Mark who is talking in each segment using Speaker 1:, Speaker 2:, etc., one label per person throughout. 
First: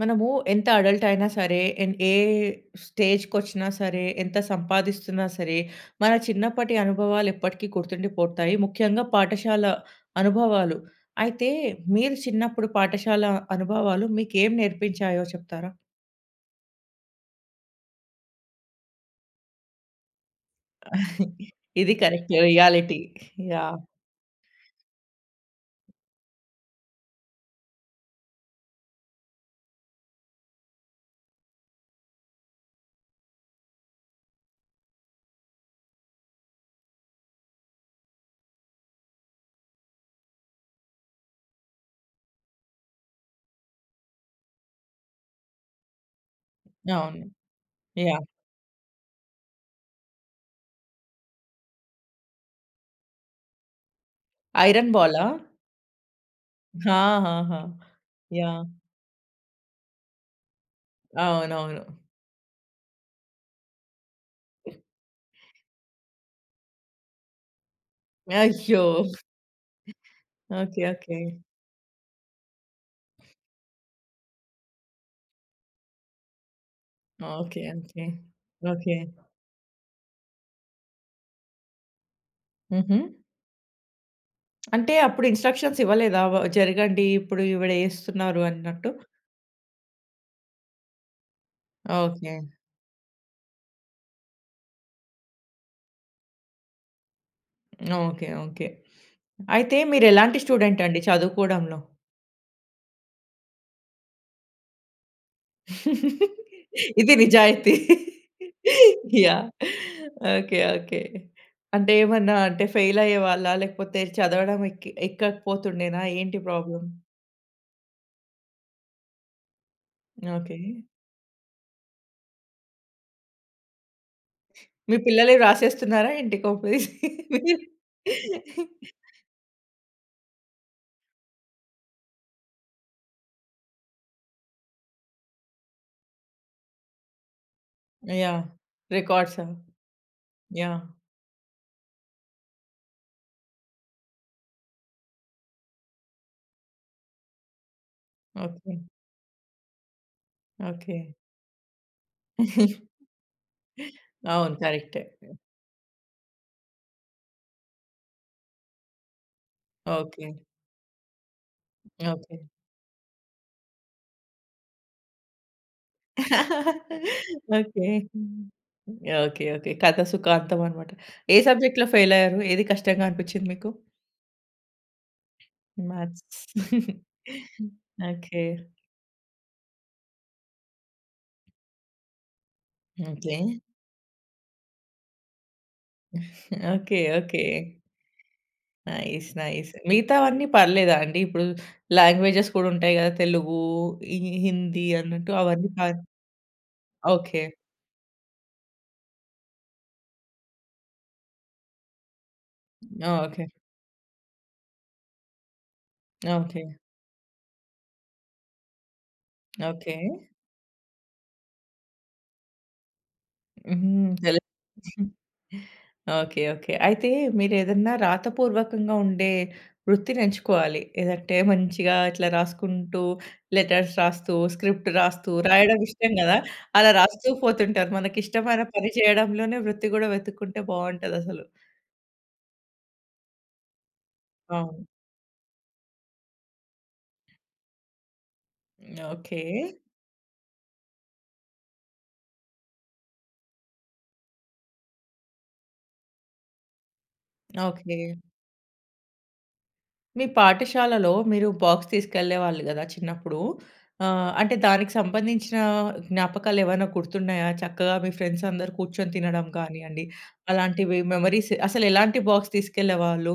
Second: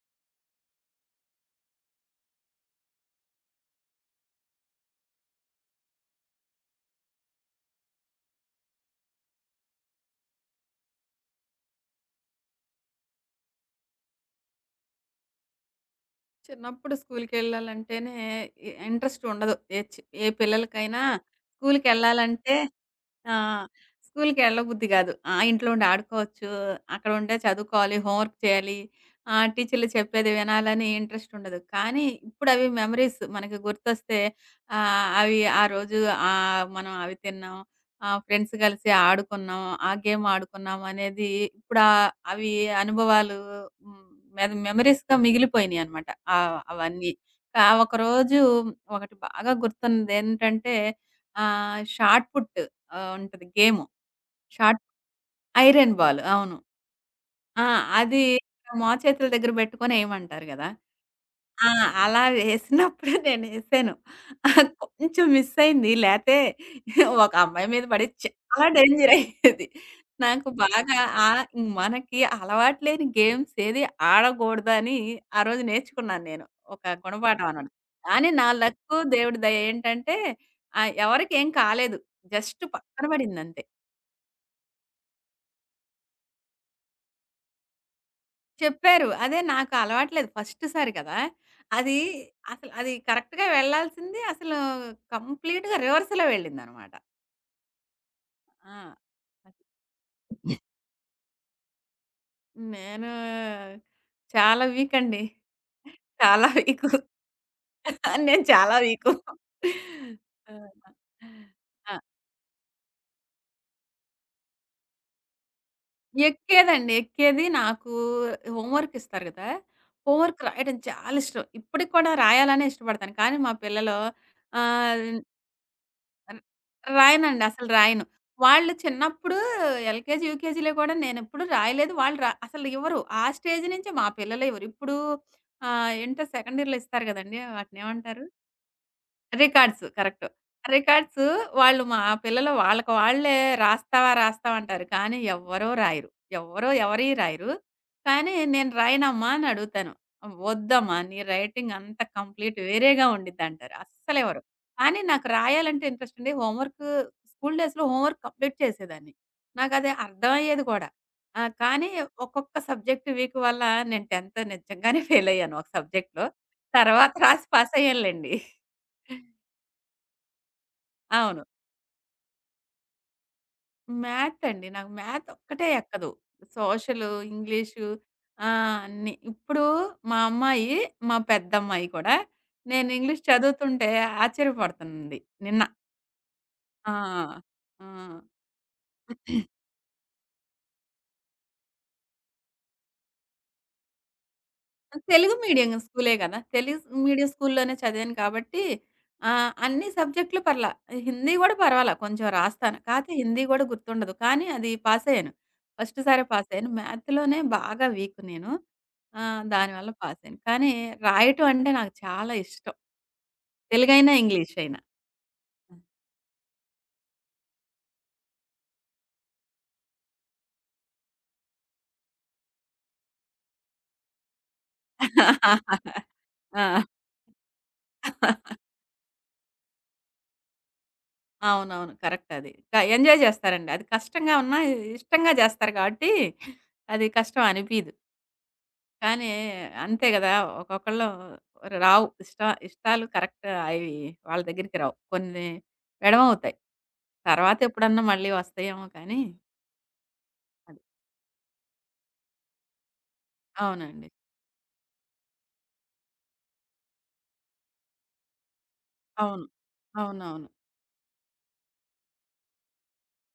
Speaker 1: మనము ఎంత అడల్ట్ అయినా సరే, ఎన్ ఏ స్టేజ్‌కొచ్చినా సరే, ఎంత సంపాదిస్తున్నా సరే, మన చిన్నప్పటి అనుభవాలు ఎప్పటికీ గుర్తుండిపోతాయి. ముఖ్యంగా పాఠశాల అనుభవాలు. అయితే మీరు చిన్నప్పుడు పాఠశాల అనుభవాలు మీకేం నేర్పించాయో చెప్తారా?
Speaker 2: చిన్నప్పుడు స్కూల్‌కెళ్ళాలంటేనే ఇంట్రెస్ట్ ఉండదు. ఏ పిల్లలకైనా
Speaker 1: ఇది కరెక్ట్.
Speaker 2: స్కూల్‌కెళ్ళాలంటే
Speaker 1: రియాలిటీ.
Speaker 2: ఆ!
Speaker 1: యాహ్!
Speaker 2: స్కూల్‌కెళ్ళబుద్ధి కాదు. ఆ! ఇంట్లో ఉండి ఆడుకోవచ్చు. అక్కడ ఉండే చదువుకోవాలి, హోంవర్క్ చేయాలి, టీచర్లు చెప్పేది వినాలని ఇంట్రెస్ట్ ఉండదు. కానీ ఇప్పుడవి మెమరీస్ మనకి గుర్తొస్తే అవి ఆ రోజు మనం అవి తిన్నాం. ఆ! ఫ్రెండ్స్ కలిసి ఆడుకున్నాం. ఆ గేమ్ ఆడుకున్నాం అనేది ఇప్పుడు అవి అనుభవాలు హ్మ్. మెమోరీస్‌గా మిగిలిపోయినియనమాట. ఆహ్, అవన్నీ.
Speaker 1: అవును.
Speaker 2: ఆ
Speaker 1: యాహ్!
Speaker 2: ఒకరోజు ఒకటి బాగా గుర్తున్నదేంటంటే షాట్ పుట్ ఉంటది గేము. షాట్
Speaker 1: ఐరన్ బాలా?
Speaker 2: Iron ball. అవును.
Speaker 1: ఆ! ఆహా!
Speaker 2: ఆ! అది
Speaker 1: యాహ్!
Speaker 2: మా చేతుల దగ్గర పెట్టుకొని ఏయమంటారు గదా! ఆ!
Speaker 1: అవునవును.
Speaker 2: అలా వేసినప్పుడు నేనేసాను. కొంచెం మిస్ అయింది. లేతే ఒక అమ్మాయి మీద పడి చాలా
Speaker 1: అయ్యో!
Speaker 2: డేంజర్ అయ్యేది. నాకు
Speaker 1: ఓకే.
Speaker 2: బాగా
Speaker 1: ఓకే.
Speaker 2: ఆహ్, మనకి అలవాటు లేని గేమ్స్ ఏది ఆడగూడదని ఆ రోజు నేర్చుకున్నాను నేను. ఒక గుణపాఠం
Speaker 1: ఓకే.
Speaker 2: అనమాట.
Speaker 1: ఓకే.
Speaker 2: కానీ నా లక్కు
Speaker 1: ఓకే.
Speaker 2: దేవుడి దయ ఏంటంటే ఎవరికేం కాలేదు. జస్ట్
Speaker 1: హుహు.
Speaker 2: పక్కన పడిందంతే.
Speaker 1: అంటే అప్పుడు ఇన్‌స్ట్రక్షన్స్ ఇవ్వలేదా? జరగండి ఇప్పుడు ఈవిడ ఏస్తున్నారు అన్నట్టు.
Speaker 2: చెప్పారు. అదే నాకు అలవాట్లేదు. ఫస్ట్ సారి కదా! అది
Speaker 1: ఓకే.
Speaker 2: అసలు అది కరెక్ట్‌గా వెళ్ళాల్సింది అసలు కంప్లీట్‌గా రివర్స్‌లో వెళ్ళిందనమాట.
Speaker 1: ఓకే. ఓకే.
Speaker 2: ఆ! అది.
Speaker 1: అయితే మీరెలాంటి స్టూడెంట్ అండి చదువుకోవడంలో?
Speaker 2: నేను చాలా వీక్ అండి. చాలా వీకు.
Speaker 1: ఇది నిజాయితీ.
Speaker 2: నేను చాలా వీకు.
Speaker 1: యాహ్!
Speaker 2: ఆ!
Speaker 1: ఓకే. ఓకే. అంటే
Speaker 2: ఆ!
Speaker 1: ఏమన్నా అంటే ఫెయిల్ అయ్యేవాళ్ళా? లేకపోతే చదవడం ఎక్కకపోతుండేనా? ఏంటి ప్రాబ్లమ్?
Speaker 2: ఎక్కేదండి. ఎక్కేది. నాకు హోంవర్క్ ఇస్తారు గదా! Homework
Speaker 1: okay.
Speaker 2: రాయడం చాలా ఇష్టం. ఇప్పటికి కూడా రాయాలనే ఇష్టపడతాను. కానీ మా పిల్లలు
Speaker 1: మీ
Speaker 2: ఆహ్,
Speaker 1: పిల్లలే రాసేస్తున్నారా ఏంటి
Speaker 2: హ్మ్.
Speaker 1: కాపీస్?
Speaker 2: రాయనండి.
Speaker 1: మీరు
Speaker 2: అసలు రాయను. వాళ్ళు చిన్నప్పుడు ఎల్‌కేజీ, యూకేజీలో కూడా నేనెప్పుడు రాయలేదు. వాళ్ళు అసలు ఇవ్వరు. ఆ స్టేజ్ నుంచే మా పిల్లలు ఇవ్వరు. ఇప్పుడు ఏంటో సెకండ్ ఇయర్‌లో ఇస్తారు గదండీ! వాటినేమంటారు?
Speaker 1: యాహ్! రికార్డ్సా?
Speaker 2: రికార్డ్స్. కరెక్ట్.
Speaker 1: యాహ్!
Speaker 2: రికార్డ్స్ మా పిల్లలు వాళ్ళకి వాళ్ళే రాస్తావా? రాస్తావా? అంటారు. కానీ ఎవ్వరూ రాయరు. ఎవ్వరూ రాయరు. కానీ నేను
Speaker 1: ఓకే.
Speaker 2: రాయనమ్మా అని అడుగుతాను. వద్దమ్మా
Speaker 1: ఓకే.
Speaker 2: నీ రైటింగ్ అంతా కంప్లీట్ వేరేగా ఉండిద్దంటారు. అస్సలివ్వరు.
Speaker 1: అవును.
Speaker 2: కానీ
Speaker 1: కరెక్టే.
Speaker 2: నాకు రాయాలంటే ఇంట్రెస్ట్ అండి. హోంవర్క్ స్కూల్ డేస్‌లో హోంవర్క్ కంప్లీట్ చేసేదాన్ని. నాకది
Speaker 1: ఓకే.
Speaker 2: అర్థమయ్యేది కూడా. ఆ! కానీ
Speaker 1: ఓకే.
Speaker 2: ఒక్కొక్క సబ్జెక్ట్ వీక్ వల్ల నేను 10థ్ నిజంగానే ఫెయిల్ అయ్యాను ఒక సబ్జెక్ట్‌లో. తర్వాత రాసి
Speaker 1: ఓకే.
Speaker 2: పాసయ్యానులెండి.
Speaker 1: ఓకే. ఓకే. కథ సుఖాంతం అన్నమాట. ఏ
Speaker 2: అవును.
Speaker 1: సబ్జెక్ట్‌లో ఫెయిల్ అయ్యారు? ఏది కష్టంగా అనిపించింది మీకు?
Speaker 2: మ్యాథ్ అండి. నాకు మ్యాథ్ ఒక్కటే ఎక్కదు.
Speaker 1: మ్యాథ్స్.
Speaker 2: Social, English
Speaker 1: okay.
Speaker 2: అన్నీ. ఇప్పుడు మా అమ్మాయి, మా పెద్దమ్మాయి కూడా నేను ఇంగ్లీష్
Speaker 1: ఓకే.
Speaker 2: చదువుతుంటే ఆశ్చర్యపడుతుంది నిన్న. ఆ!
Speaker 1: ఓకే. ఓకే.
Speaker 2: ఆ!
Speaker 1: నైస్. నైస్. మిగతావన్నీ పర్లేదా అండి? ఇప్పుడు లాంగ్వేజెస్ కూడా ఉంటాయి కదా! తెలుగు, ఈ హిందీ అన్నట్టు
Speaker 2: తెలుగు మీడియం
Speaker 1: అవన్నీ పర్.
Speaker 2: స్కూలే గదా! Telugu medium
Speaker 1: okay.
Speaker 2: స్కూల్లోనే చదివాను కాబట్టి అన్ని సబ్జెక్టులు పర్లా. హిందీ గూడా పర్వాలా కొంచెం రాస్తాను. కాతే హిందీ
Speaker 1: ఓకే.
Speaker 2: గూడా గుర్తుండదు. కానీ అది పాసయ్యాను. ఫస్ట్ సారే
Speaker 1: ఓకే.
Speaker 2: పాసయ్యాను. మ్యాథ్‌లోనే బాగా వీక్ నేను. దానివల్ల
Speaker 1: ఓకే.
Speaker 2: పాసయ్యాను. కానీ రాయటం అంటే నాకు చాలా ఇష్టం.
Speaker 1: హ్మ్.
Speaker 2: తెలుగైనా, ఇంగ్లీషయినా.
Speaker 1: హ్మ్. ఓకే. ఓకే. అయితే మీరేదన్నా రాతపూర్వకంగా ఉండే వృత్తిని ఎంచుకోవాలి. ఏదంటే మంచిగా ఇట్లా రాసుకుంటూ, లెటర్స్ రాస్తూ, స్క్రిప్ట్ రాస్తూ, రాయడం ఇష్టం గదా!
Speaker 2: ఆ!
Speaker 1: అలా రాస్తూ పోతుంటారు. మనకిష్టమైన పని చేయడంలోనే వృత్తి గూడా వెతుక్కుంటే బావుంటదసలు.
Speaker 2: అవునవును. కరెక్ట్ అది. ఎంజాయ్ జేస్తారండి. అది కష్టంగా ఉన్నా
Speaker 1: అవును.
Speaker 2: ఇష్టంగా జేస్తారు గాబట్టి అది కష్టం అనిపీదు. కానీ
Speaker 1: ఓకే.
Speaker 2: అంతే గదా! ఒక్కొక్కళ్ళు రావు. ఇష్టాలు కరెక్ట్ అవి వాళ్ళ దగ్గరికి రావు. కొన్ని ఎడమవుతాయి. తర్వాత
Speaker 1: ఓకే.
Speaker 2: ఎప్పుడన్నా మళ్ళీ వస్తాయేమో కానీ
Speaker 1: మీ
Speaker 2: అది.
Speaker 1: పాఠశాలలో మీరు బాక్స్ తీసుకెళ్ళేవాళ్ళు గదా! చిన్నప్పుడు.
Speaker 2: అవునండి.
Speaker 1: ఆహ్, అంటే దానికి సంబంధించిన జ్ఞాపకాలు ఏవైనా గుర్తున్నాయా? చక్కగా మీ ఫ్రెండ్స్ అందరూ కూర్చొని
Speaker 2: అవును.
Speaker 1: తినడం కానియండి,
Speaker 2: అవునవును.
Speaker 1: అలాంటివి మెమోరీస్ అసలు ఎలాంటి బాక్స్ తీసుకెళ్ళేవాళ్ళు?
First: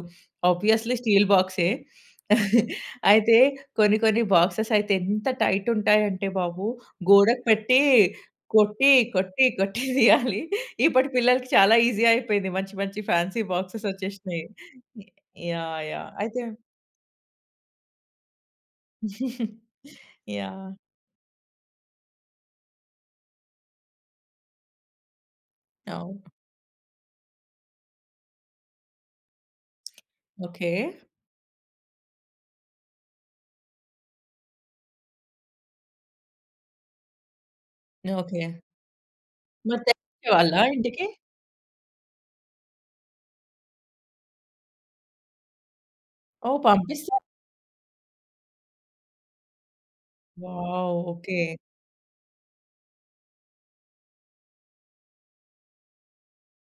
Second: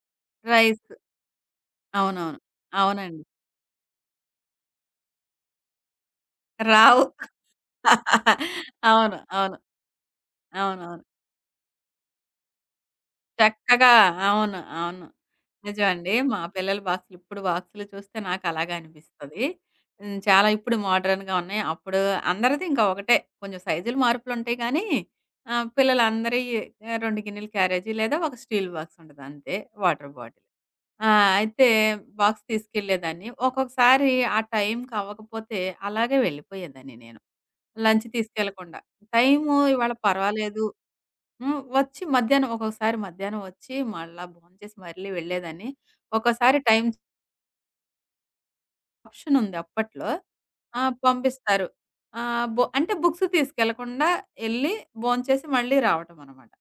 Speaker 2: రైస్
Speaker 1: ఆబ్వియస్‌లీ స్టీల్ బాక్సే.
Speaker 2: అవునవును. అవునండి.
Speaker 1: అయితే కొన్ని కొన్ని బాక్సెస్ అయితే ఎంత టైట్ ఉంటాయంటే బాబు
Speaker 2: రావు.
Speaker 1: గోడకు పెట్టి కొట్టి,
Speaker 2: అవును.
Speaker 1: కొట్టి,
Speaker 2: అవును.
Speaker 1: కొట్టి తీయాలి.
Speaker 2: అవునవును.
Speaker 1: ఇప్పటి పిల్లలకి చాలా ఈజీ అయిపోయింది. మంచి మంచి ఫ్యాన్సీ బాక్సెస్
Speaker 2: చక్కగా
Speaker 1: వచ్చేసినాయి.
Speaker 2: అవును. అవును.
Speaker 1: యాహ్! యాహ్!
Speaker 2: నిజమండి. మా
Speaker 1: అయితే
Speaker 2: పిల్లల బాక్సులు, ఇప్పుడు బాక్సులు చూస్తే నాకు అలాగే అనిపిస్తది. హ్మ్. చాలా
Speaker 1: యాహ్!
Speaker 2: ఇప్పుడు మోడర్న్‌గా ఉన్నాయి. అప్పుడు అందరిది ఇంకా ఒకటే. కొంచెం సైజులు మార్పులుంటాయి కానీ
Speaker 1: అవును.
Speaker 2: పిల్లలందరియి 2 గిన్నెల క్యారేజీ లేదా ఒక స్టీల్ బాక్స్ ఉంటది అంతే. Water bottle.
Speaker 1: ఓకే.
Speaker 2: ఆ! అయితే బాక్స్ తీసుకెళ్ళేదాన్ని. ఒక్కొక్కసారి ఆ టైంకి అవ్వకపోతే అలాగే వెళ్ళిపోయేదాన్ని నేను. Lunch
Speaker 1: okay.
Speaker 2: తీసుకెళ్ళకుండా. టైము
Speaker 1: మరి
Speaker 2: ఇవాళ
Speaker 1: తెచ్చిచ్చేవాళ్ళా
Speaker 2: పర్వాలేదు
Speaker 1: ఇంటికి?
Speaker 2: హ్మ్. వచ్చి మధ్యాహ్నం ఒక్కొక్కసారి మధ్యాహ్నం వచ్చి మళ్ళా భోంచేసి మళ్ళీ వెళ్ళేదాన్ని. ఒక్కోసారి
Speaker 1: ఓహ్!
Speaker 2: టైం
Speaker 1: పంపిస్తారు.
Speaker 2: ఆప్షన్ ఉంది అప్పట్లో. ఆ!
Speaker 1: వావ్! ఓకే.
Speaker 2: పంపిస్తారు. ఆహ్, బొ అంటే బుక్స్ తీసుకెళ్ళకుండా ఎళ్లి భోంచేసి మళ్ళీ రావటం అనమాట.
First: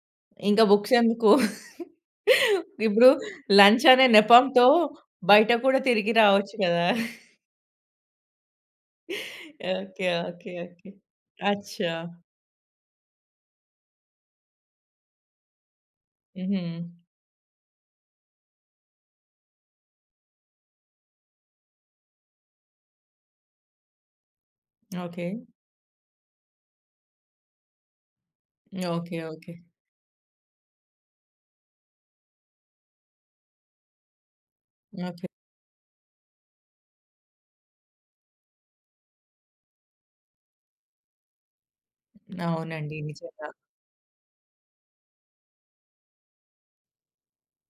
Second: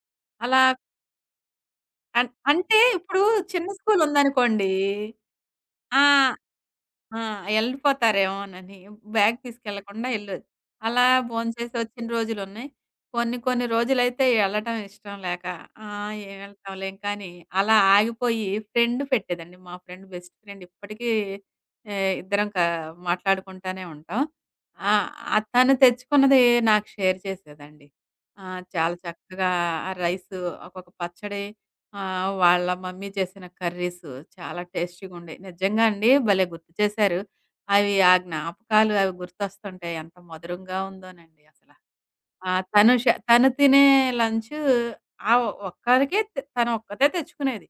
Speaker 2: అలా
Speaker 1: ఇంకా బుక్స్ ఎందుకు?
Speaker 2: అంటే
Speaker 1: ఇప్పుడు
Speaker 2: ఇప్పుడు చిన్న
Speaker 1: లంచ్
Speaker 2: స్కూల్
Speaker 1: అనే నెపంతో
Speaker 2: ఉందనుకోండి
Speaker 1: బయట కూడా
Speaker 2: ఆ!
Speaker 1: తిరిగి రావచ్చు కదా!
Speaker 2: ఆ! ఎళ్ళిపోతారేమోనని బ్యాగ్
Speaker 1: ఓకే.
Speaker 2: తీసుకెళ్ళకుండా ఎళ్ళొచ్చు.
Speaker 1: ఓకే. ఓకే.
Speaker 2: అలా భోంచేసి
Speaker 1: అచ్చా!
Speaker 2: వచ్చిన రోజులున్నాయి. కొన్ని కొన్ని రోజులైతే ఎళ్ళటం ఇష్టం లేక ఏం
Speaker 1: హుహు.
Speaker 2: ఎళ్తాంలేం కానీ అలా ఆగిపోయి ఫ్రెండ్ పెట్టేదండి. మా ఫ్రెండ్ బెస్ట్ ఫ్రెండ్ ఇప్పటికీ ఇద్దరం మాట్లాడుకుంటానే ఉంటాం. ఆ!
Speaker 1: ఓకే.
Speaker 2: తను తెచ్చుకున్నది నాకు షేర్ చేసేదండి. ఆ! చాలా
Speaker 1: ఓకే.
Speaker 2: చక్కగా
Speaker 1: ఓకే.
Speaker 2: ఆ రైసు ఒకొక్క పచ్చడి ఆ! వాళ్ళ మమ్మీ చేసిన కర్రీస్ చాలా
Speaker 1: ఓకే.
Speaker 2: టేస్టీగుండేయి. నిజంగా అండి భలే గుర్తు చేశారు. అవి ఆ జ్ఞాపకాలు అవి గుర్తొస్తుంటాయి. ఎంత మధురంగా ఉందోనండి అసల. ఆ!
Speaker 1: అవునండి. నిజంగా.
Speaker 2: తను తినే లంచు ఆ ఒక్కరికే తను ఒక్కతే తెచ్చుకునేది.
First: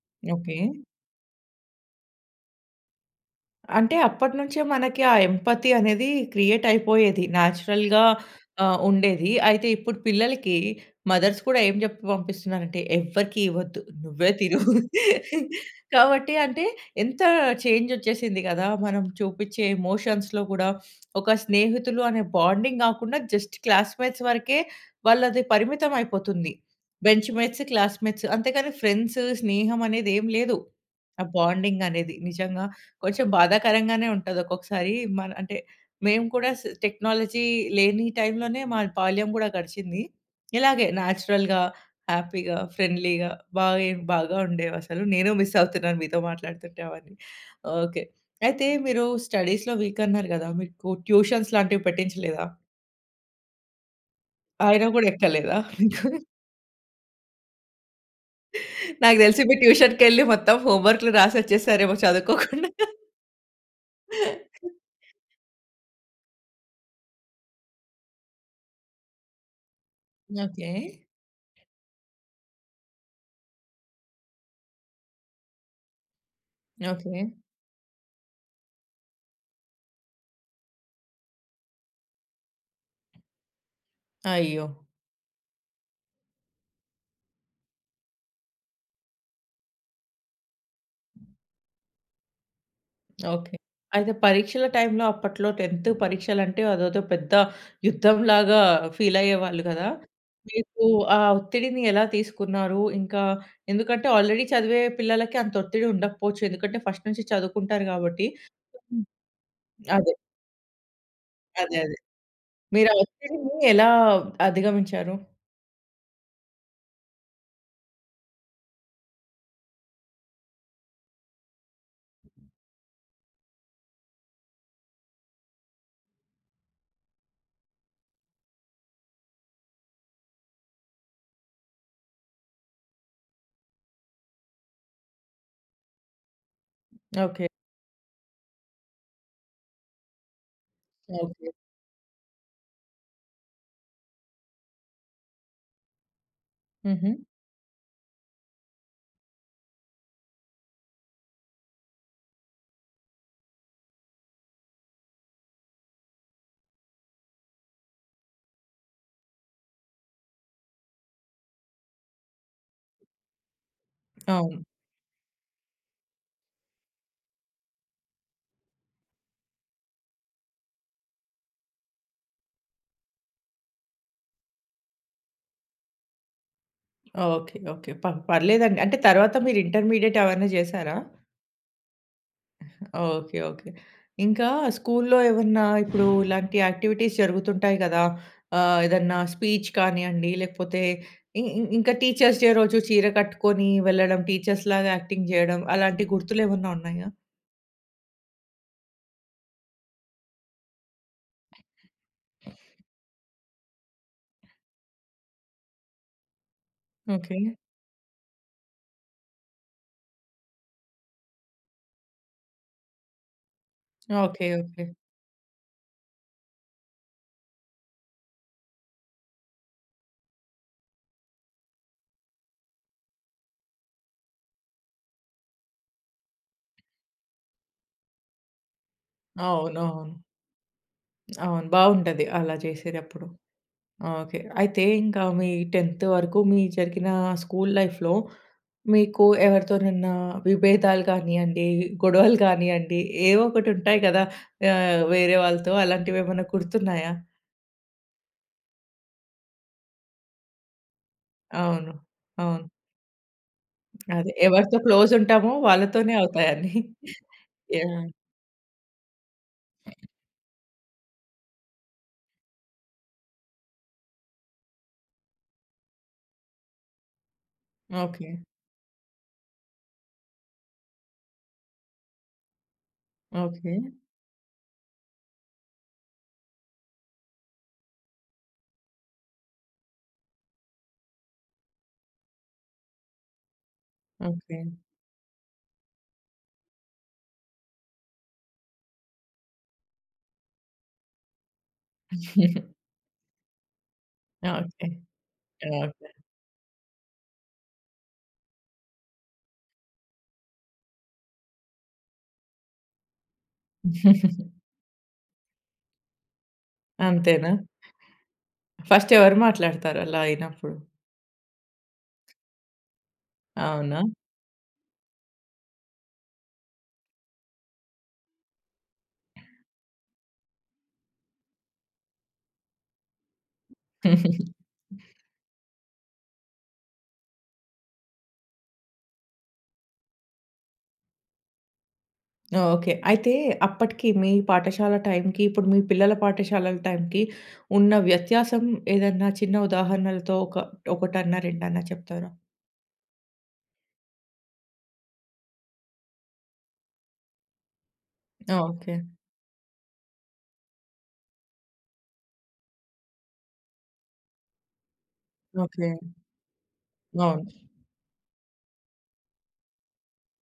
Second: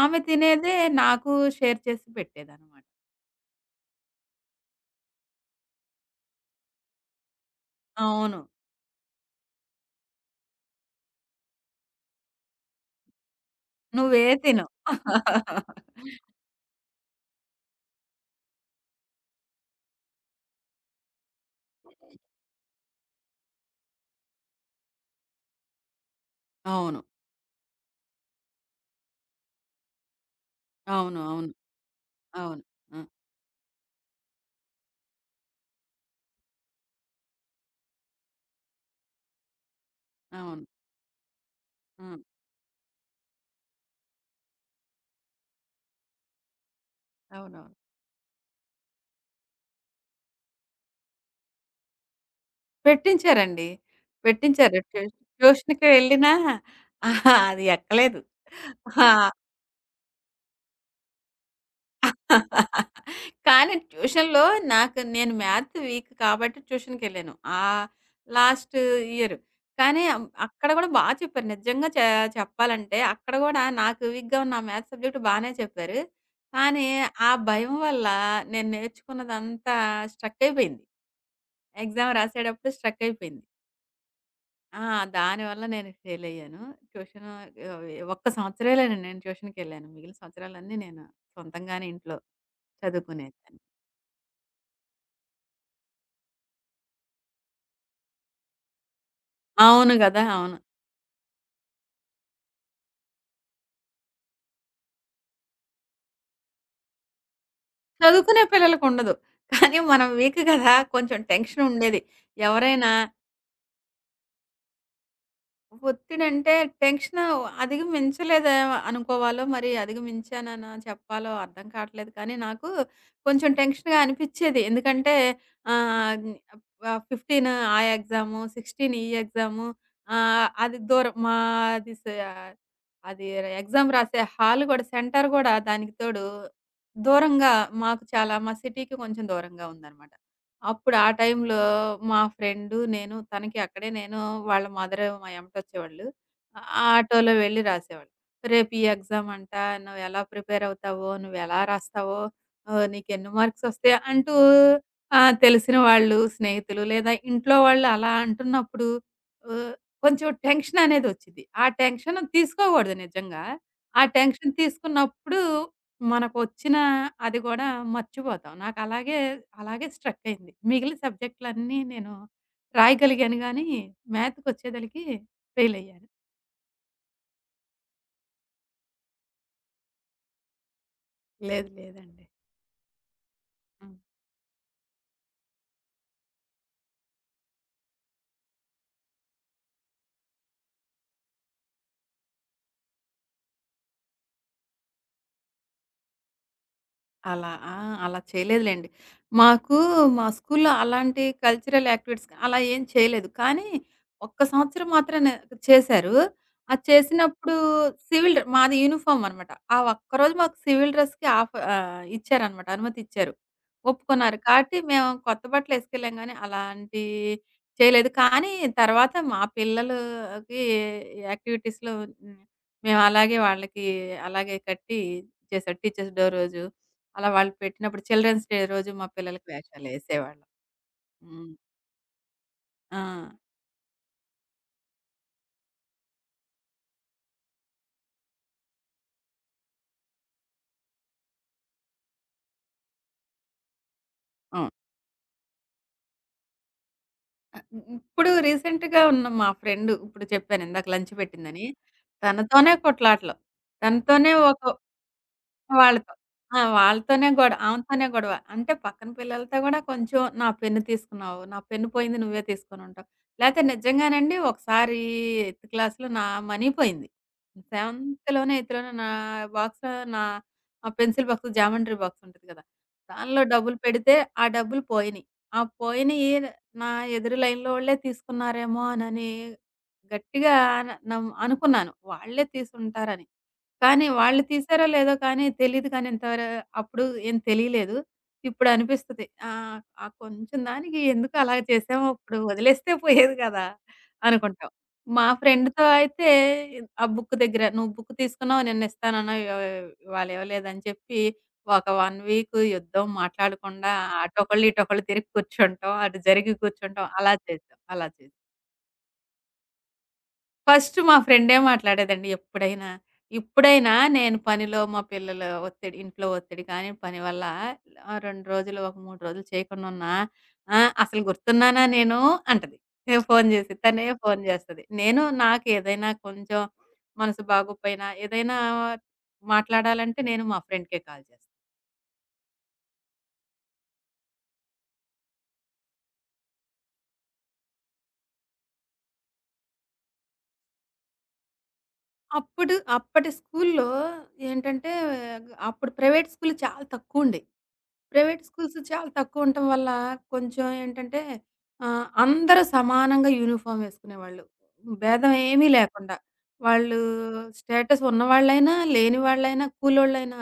Speaker 2: ఆమె
Speaker 1: ఓకే.
Speaker 2: తినేదే నాకు షేర్ చేసి పెట్టేదనమాట.
Speaker 1: అంటే అప్పటినుంచే మనకి ఆ ఎంపతి అనేది క్రియేట్ అయిపోయేది. నేచురల్‌గా
Speaker 2: అవును.
Speaker 1: ఆహ్, ఉండేది. అయితే ఇప్పుడు పిల్లలకి మదర్స్ కూడా ఏం చెప్పి పంపిస్తున్నారంటే, "ఎవ్వరికీ ఇవ్వద్దు.
Speaker 2: నువ్వే
Speaker 1: నువ్వే తిను."
Speaker 2: తిను.
Speaker 1: కాబట్టి అంటే ఎంత చేంజ్ వచ్చేసింది కదా! మనం చూపించే ఎమోషన్స్‌లో కూడా ఒక స్నేహితులు అనే బాండింగ్ కాకుండా జస్ట్ క్లాస్‌మేట్స్ వరకే వాళ్ళది పరిమితం అయిపోతుంది.
Speaker 2: అవును.
Speaker 1: బెంచ్ మేట్స్, క్లాస్‌మేట్స్ అంతేకాని ఫ్రెండ్స్, స్నేహం అనేది ఏం లేదు.
Speaker 2: అవును.
Speaker 1: ఆ
Speaker 2: అవును.
Speaker 1: బాండింగ్ అనేది
Speaker 2: అవును.
Speaker 1: నిజంగా
Speaker 2: ఆ!
Speaker 1: కొంచెం బాధాకరంగానే ఉంటది ఒక్కొక్కసారి. మన అంటే మేము కూడా టెక్నాలజీ లేని టైంలోనే మా బాల్యం గూడా గడిచింది.
Speaker 2: అవును. ఆ! అవును.
Speaker 1: ఇలాగే న్యాచురల్‌గా,
Speaker 2: ఆ!
Speaker 1: హ్యాపీగా, ఫ్రెండ్లీగా బాగా ఏం బాగా ఉండేవసలు. నేను మిస్ అవుతున్నాను మీతో మాట్లాడుతుంటే అవన్నీ.
Speaker 2: అవునవును.
Speaker 1: ఓకే. అయితే మీరు స్టడీస్‌లో వీక్ అన్నారు గదా! మీకు ట్యూషన్స్ లాంటివి పెట్టించలేదా?
Speaker 2: పెట్టించారండి. పెట్టించారు.
Speaker 1: ఆయన గూడా ఎక్కలేదా
Speaker 2: ట్యూషన్‌కి
Speaker 1: మీకు?
Speaker 2: వెళ్ళినా అహా! అది ఎక్కలేదు. ఆ!
Speaker 1: నాకు తెలిసి మీరు ట్యూషన్‌కెళ్ళి మొత్తం హోమ్ వర్క్‌లు రాసొచ్చేసారేమో చదువుకోకుండా.
Speaker 2: కానీ ట్యూషన్‌లో నేను మ్యాథ్ వీక్ కాబట్టి ట్యూషన్‌కెళ్ళాను. ఆహ్, లాస్ట్ ఇయర్. కానీ అక్కడ
Speaker 1: ఓకే.
Speaker 2: కూడా చెప్పారు. నిజంగా చెప్పాలంటే అక్కడ కూడా నాకు వీక్‌గా ఉన్న ఆ మ్యాథ్స్ సబ్జెక్ట్ బానే చెప్పారు. కానీ
Speaker 1: ఓకే.
Speaker 2: ఆ భయం వల్ల నేను నేర్చుకున్నదంతా స్ట్రక్ అయిపోయింది. ఎగ్జామ్ రాసేటప్పుడు స్ట్రక్ అయిపోయింది.
Speaker 1: అయ్యో!
Speaker 2: ఆ! దానివల్ల నేను ఫెయిలయ్యాను. ట్యూషను ఆహ్, ఒక్క సంవత్సరేలేనండి నేను ట్యూషన్‌కెళ్ళాను. మిగిలిన సంవత్సరాలన్నీ నేను సొంతంగానే ఇంట్లో
Speaker 1: ఓకే.
Speaker 2: చదువుకునేదాన్ని.
Speaker 1: అయితే పరీక్షల టైంలో అప్పట్లో 10థ్ పరీక్షలంటే అదేదో పెద్ద యుద్ధంలాగా ఫీలయ్యేవాళ్ళు గదా!
Speaker 2: అవును గదా! అవును.
Speaker 1: మీకు ఆ ఒత్తిడిని ఎలా తీసుకున్నారు? ఇంకా ఎందుకంటే ఆల్రెడీ చదివే పిల్లలకి అంత ఒత్తిడి ఉండకపోవచ్చు. ఎందుకంటే ఫస్ట్ నుంచి చదువుకుంటారు గాబట్టి.
Speaker 2: చదువుకునే
Speaker 1: హ్మ్.
Speaker 2: పిల్లలకుండదు. కానీ మనం
Speaker 1: అదే.
Speaker 2: వీక్ గదా! కొంచెం
Speaker 1: అదే. అదే.
Speaker 2: టెన్షనుండేది.
Speaker 1: మీరు
Speaker 2: ఎవరైనా
Speaker 1: ఆ ఒత్తిడిని ఎలా అధిగమించారు?
Speaker 2: ఒత్తిడంటే టెన్షన్ అధిగమించలేదు అనుకోవాలో, మరి అధిగమించాననా చెప్పాలో అర్థం కావట్లేదు కానీ, నాకు కొంచెం టెన్షన్‌గా అనిపిచ్చేది. ఎందుకంటే ఆహ్, ఆహ్, 15 ఆ ఎగ్జాము, 16 ఈ ఎగ్జాము అది దూరం మాది స అది ఎగ్జామ్ రాసే హాల్ గూడా, సెంటర్ గూడా దానికి తోడు
Speaker 1: ఓకే.
Speaker 2: దూరంగా మాకు చాలా మా సిటీకి కొంచెం దూరంగా ఉందనమాట. అప్పుడు ఆ
Speaker 1: ఓకే.
Speaker 2: టైంలో మా ఫ్రెండు, నేను తనకి అక్కడే నేను వాళ్ళ మదర్ మా ఎమ్మటొచ్చేవాళ్ళు. ఆ
Speaker 1: హుహు.
Speaker 2: ఆటోలో వెళ్లి రాసేవాళ్ళం. "రేపు ఈ ఎగ్జామ్ అంట. నువ్వు ఎలా ప్రిపేర్ అవుతావో, నువ్వెలా రాస్తావో, నీకెన్ని మార్క్స్ వస్తాయి" అంటూ తెలిసిన వాళ్ళు, స్నేహితులు లేదా ఇంట్లో వాళ్ళు అలా అంటున్నప్పుడు ఆహ్, కొంచెం టెన్షన్ అనేదొచ్చిద్ది. ఆ టెన్షన్ తీసుకోకూడదు నిజంగా. ఆ టెన్షన్
Speaker 1: అవును.
Speaker 2: తీసుకున్నప్పుడు మనకొచ్చిన అది గూడా మర్చిపోతాం. నాకలాగే, అలాగే అలాగే స్ట్రక్ అయింది. మిగిలిన సబ్జెక్టులన్నీ నేను రాయగలిగాను గానీ, మ్యాథ్‌కొచ్చేదలికి ఫెయిల్ అయ్యాను.
Speaker 1: ఓకే. ఓకే. ప పర్లేదండి. అంటే తర్వాత మీరు ఇంటర్మీడియేట్ అవన్నీ జేశారా?
Speaker 2: లేదు లేదండి.
Speaker 1: ఓకే. ఓకే.
Speaker 2: హ్మ్.
Speaker 1: ఇంకా స్కూలులో ఏమన్నా ఇప్పుడు ఇలాంటి యాక్టివిటీస్ జరుగుతుంటాయి గదా! ఆహ్, ఏదన్నా స్పీచ్ కానియండి, లేకపోతే ఇ ఇ ఇంకా టీచర్స్ డే రోజు చీర కట్టుకొని వెళ్ళడం, టీచర్స్‌లాగా యాక్టింగ్ జేయడం, అలాంటి గుర్తులేమన్నా ఉన్నాయా?
Speaker 2: అలా ఆ! అలా చేయలేదులెండి. మాకు మా స్కూల్లో అలాంటి కల్చరల్ యాక్టివిటీస్ అలా ఏం చేయలేదు. కానీ ఒక్క సంవత్సరం మాత్రాన చేశారు. అది
Speaker 1: ఓకే.
Speaker 2: చేసినప్పుడు సివిల్ మాది యూనిఫార్మ్ అనమాట. ఆ ఒక్కరోజు మాకు సివిల్ డ్రెస్‌కి ఆఫ్ ఇచ్చారనమాట. అనుమతి ఇచ్చారు. ఒప్పుకున్నారు.
Speaker 1: ఓకే.
Speaker 2: కాబట్టి
Speaker 1: ఓకే.
Speaker 2: మేము కొత్త బట్టలు ఏసుకెళ్ళాం గానీ అలాంటి చేయలేదు. కానీ తర్వాత మా పిల్లలకి యాక్టివిటీస్‌లో హ్మ్. మేము అలాగే వాళ్ళకి అలాగే కట్టి చేసాం. టీచర్స్ డే రోజు అలా వాళ్ళు పెట్టినప్పుడు చిల్డ్రన్స్ డే రోజు మా పిల్లలకి
Speaker 1: అవునవును.
Speaker 2: వేషాలేసేవాళ్ళం. హ్మ్.
Speaker 1: అవును. బావుంటది అలా
Speaker 2: ఆ!
Speaker 1: చేసేదప్పుడు. ఓకే. అయితే ఇంకా మీ 10థ్ వరకు మీ జరిగిన స్కూల్ లైఫ్‌లో మీకు ఎవరితోనన్నా విభేదాలు గానియండి, గొడవలు గానియండి, ఏవో ఒకటి ఉంటాయి కదా!
Speaker 2: అవును.
Speaker 1: ఆహ్, వేరే వాళ్ళతో అలాంటివేమన్నా గుర్తున్నాయా?
Speaker 2: అ ఇప్పుడు రీసెంట్‌గా ఉన్న మా ఫ్రెండ్ ఇప్పుడు చెప్పాను ఇందాక లంచ్ పెట్టిందని.
Speaker 1: అవును. అవును.
Speaker 2: తనతోనే కొట్లాటలు. తనతోనే
Speaker 1: అదే
Speaker 2: ఒక
Speaker 1: ఎవరితో క్లోజ్ ఉంటామో
Speaker 2: వాళ్ళతో.
Speaker 1: వాళ్ళతోనే
Speaker 2: ఆ!
Speaker 1: అవుతాయన్నీ.
Speaker 2: వాళ్ళతోనే గొడ ఆమెతోనే
Speaker 1: యాహ్!
Speaker 2: గొడవ. అంటే పక్కన పిల్లలతో గూడా కొంచెం "నా పెన్ను తీసుకున్నావు. నా పెన్ను పోయింది నువ్వే తీసుకొనుంటావు." లేతే నిజంగానండి ఒకసారి 8థ్ క్లాస్‌లో నా మనీ పోయింది.
Speaker 1: ఓకే.
Speaker 2: సెవెంత్‌లోనో, ఎయిత్‌లోనో నా బాక్స్‌లో నా ఆ పెన్సిల్ బాక్స్, జామెంట్రీ బాక్స్ ఉంటది గదా! దానిలో
Speaker 1: ఓకే.
Speaker 2: డబ్బులు పెడితే ఆ డబ్బులు పోయినియి. ఆ పోయినియి నా ఎదురు లైన్‌లో వాళ్ళే తీసుకున్నారేమో అనని గట్టిగా న నమ్ అనుకున్నాను. వాళ్ళే తీసుంటారని. కానీ వాళ్ళు
Speaker 1: ఓకే.
Speaker 2: తీసారో లేదో కానీ తెలీదు కానీ ఇంతవర అప్పుడు ఏం తెలియలేదు. ఇప్పుడనిపిస్తది. ఆ కొంచెం దానికి ఎందుకు అలా చేసామో అప్పుడు వదిలేస్తే పోయేది కదా! అనుకుంటాం.
Speaker 1: ఓకే.
Speaker 2: మా ఫ్రెండ్‌తో
Speaker 1: ఓకే.
Speaker 2: అయితే ఆ బుక్ దగ్గర "నువ్వు బుక్ తీసుకున్నావు నిన్నిస్తానన్నావు ఇవాళ ఇవ్వలేదని" చెప్పి ఒక 1 వీక్ యుద్ధం మాట్లాడకుండా అటొకళ్ళు ఇటొకళ్ళు తిరిగి కూర్చుంటాం. అటు జరిగి కూర్చుంటాం. అలా
Speaker 1: అంతేనా?
Speaker 2: చేసాం. అలా చేసాం.
Speaker 1: ఫస్ట్ ఎవరు మాట్లాడతారు అలా అయినప్పుడు?
Speaker 2: ఫస్ట్ మా ఫ్రెండే మాట్లాడేదండి ఎప్పుడైనా. ఇప్పుడైనా
Speaker 1: అవునా?
Speaker 2: నేను పనిలో మా పిల్లల ఒత్తిడి, ఇంట్లో ఒత్తిడి కానీ, పని వల్ల 2 రోజులు, ఒక 3 రోజులు చేయకుండా ఉన్నా, "ఆ! అసలు గుర్తున్నానా నేను" అంటది. నేను ఫోను చేసి. తనే ఫోను చేస్తది. నాకు ఏదైనా కొంచెం మనసు బాగోపోయినా, ఏదైనా మాట్లాడాలంటే నేను మా ఫ్రెండ్‌కే కాల్ చేస్తా.
Speaker 1: ఓకే. అయితే అప్పటికి మీ పాఠశాల టైంకి, ఇప్పుడు మీ పిల్లల పాఠశాలల టైంకి ఉన్న వ్యత్యాసం ఏదన్నా చిన్న ఉదాహరణలతో ఒక 1 2 చెప్తారా?
Speaker 2: అప్పుడు అప్పటి స్కూల్లో ఏంటంటే, అప్పుడు ప్రైవేట్ స్కూల్లు చాలా తక్కువుండేయి. ప్రైవేట్
Speaker 1: ఆ!
Speaker 2: Schools
Speaker 1: okay.
Speaker 2: చాలా తక్కువ ఉండటం వల్ల కొంచెం ఏంటంటే అందరూ సమానంగా యూనిఫార్మ్ వేసుకునేవాళ్ళు. భేదం ఏమీ
Speaker 1: ఓకే.
Speaker 2: లేకుండా. వాళ్ళు
Speaker 1: అవును.
Speaker 2: స్టేటస్ ఉన్నవాళ్ళైనా, లేని వాళ్ళైనా, కూలోళ్ళైనా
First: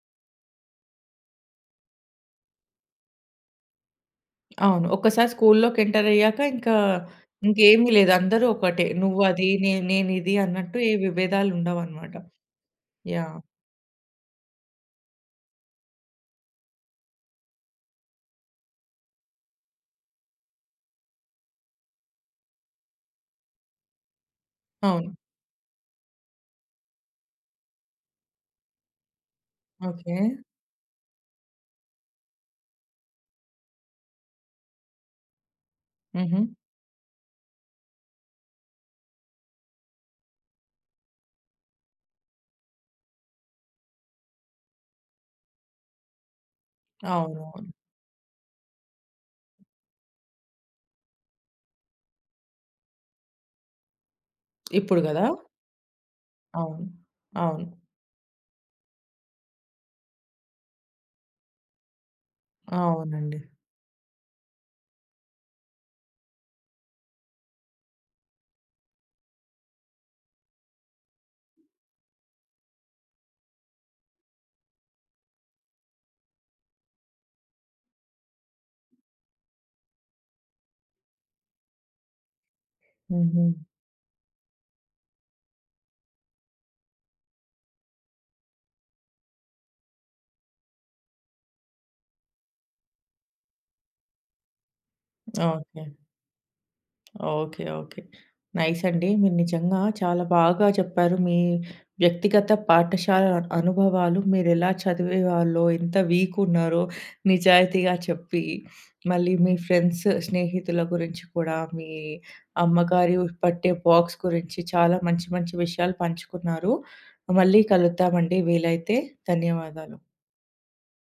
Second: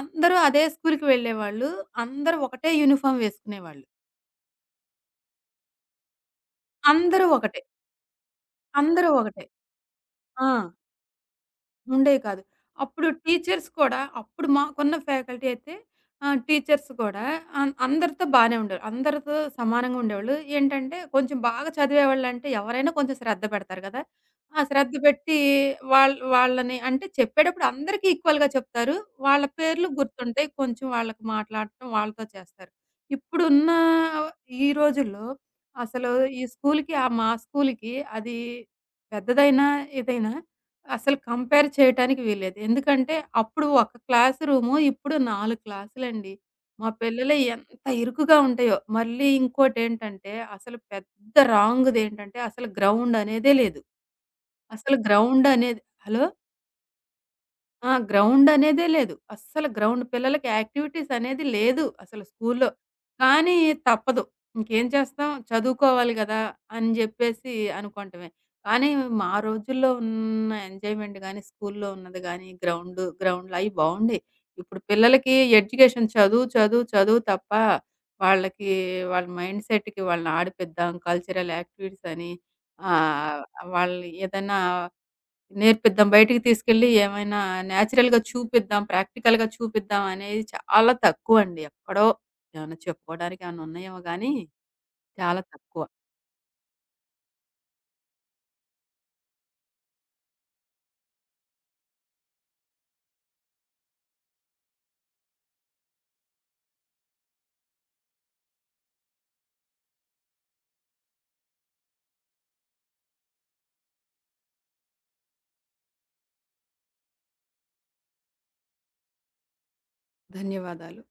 Speaker 2: అందరూ అదే స్కూల్‌కి వెళ్ళేవాళ్ళు. అందరూ ఒకటే యూనిఫార్మ్ వేసుకునేవాళ్ళు.
Speaker 1: అవును. ఒక్కసారి స్కూల్లోకి ఎంటర్ అయ్యాక ఇంకా
Speaker 2: అందరూ ఒకటే.
Speaker 1: ఇంకేమీ లేదు. అందరూ ఒకటే.
Speaker 2: అందరూ ఒకటే.
Speaker 1: నువ్వది, నేనిది
Speaker 2: ఆ!
Speaker 1: అన్నట్టు ఏ విభేదాలు ఉండవన్నమాట.
Speaker 2: ఉండేవి కాదు. అప్పుడు
Speaker 1: యాహ్!
Speaker 2: టీచర్స్ కూడా అప్పుడు మాకున్న ఫ్యాకల్టీ అయితే టీచర్స్ కూడా అందరితో బానే ఉండేవారు. అందరితో సమానంగా ఉండేవాళ్ళు. ఏంటంటే కొంచెం బాగా చదివేవాళ్ళంటే ఎవరైనా కొంచెం శ్రద్ధ పెడతారు కదా! ఆ శ్రద్ధ
Speaker 1: అవును.
Speaker 2: పెట్టి వాళ్ళని అంటే చెప్పేటప్పుడు అందరికీ ఈక్వల్‌గా చెప్తారు. వాళ్ళ పేర్లు
Speaker 1: ఓకే.
Speaker 2: గుర్తుంటాయి. కొంచెం వాళ్ళకి మాట్లాడటం వాళ్ళతో చేస్తారు. ఇప్పుడున్న ఈ రోజుల్లో అసలు
Speaker 1: హుహు.
Speaker 2: ఈ స్కూల్‌కి ఆ మా స్కూల్‌కి అది పెద్దదైనా, ఏదైనా అసలు కంపేర్ చేయటానికి వీల్లేదు. ఎందుకంటే, అప్పుడు ఒక క్లాస్ రూము, ఇప్పుడు 4 క్లాసులండి. మా పిల్లలు
Speaker 1: అవునవును.
Speaker 2: ఎంత ఇరుకుగా ఉంటాయో. మళ్ళీ ఇంకోటేంటంటే, అసలు పెద్ద రాంగ్‌దేంటంటే, అసలు గ్రౌండనేదే లేదు. అసలు
Speaker 1: ఇప్పుడు గదా!
Speaker 2: గ్రౌండనేది హలో?
Speaker 1: అవును. అవును.
Speaker 2: ఆ! గ్రౌండ్ అనేదే లేదు. అస్సలు గ్రౌండ్ పిల్లలకి యాక్టివిటీస్ అనేది లేదు అసలు స్కూల్లో.
Speaker 1: అవునండి.
Speaker 2: కానీ తప్పదు. ఇంకేం చేస్తాం చదువుకోవాలి గదా! అని జెప్పేసి అనుకోవటమే. కానీ మా రోజుల్లో ఉన్న ఎంజాయ్‌మెంట్ గాని, స్కూల్లో ఉన్నది గాని, గ్రౌండ్‌లు అయి బావుండేయి. ఇప్పుడు పిల్లలకి ఎడ్యుకేషన్ చదువు, చదువు, చదువు తప్ప వాళ్ళకి వాళ్ళ మైండ్ సెట్‌కి వాళ్ళని ఆడిపిద్దాం కల్చరల్ యాక్టివిటీస్ అని ఆహ్,
Speaker 1: హుహు.
Speaker 2: వాళ్ళు ఏదైనా నేర్పిద్దాం. బయటికి తీసుకెళ్ళి ఏమైనా నేచురల్‌గా చూపిద్దాం, ప్రాక్టికల్‌గా చూపిద్దాం అనేది చాలా తక్కువండి. ఎక్కడో ఏమన్నా చెప్పుకోవడానికి ఏమన్నా ఉన్నాయేమో గానీ చాలా తక్కువ.
Speaker 1: ఓకే. ఓకే. ఓకే. నైస్ అండి. మీరు నిజంగా చాలా బాగా చెప్పారు. మీ వ్యక్తిగత పాఠశాల అనుభవాలు మీరెలా చదివేవాళ్ళో, ఎంత వీక్ ఉన్నారో నిజాయితీగా చెప్పి, మళ్ళీ మీ ఫ్రెండ్స్, స్నేహితుల గురించి కూడా, మీ అమ్మగారు పట్టే బాక్స్ గురించి చాలా మంచి మంచి విషయాలు పంచుకున్నారు. మళ్ళీ కలుద్దామండి వీలైతే. ధన్యవాదాలు.
Speaker 2: ధన్యవాదాలు.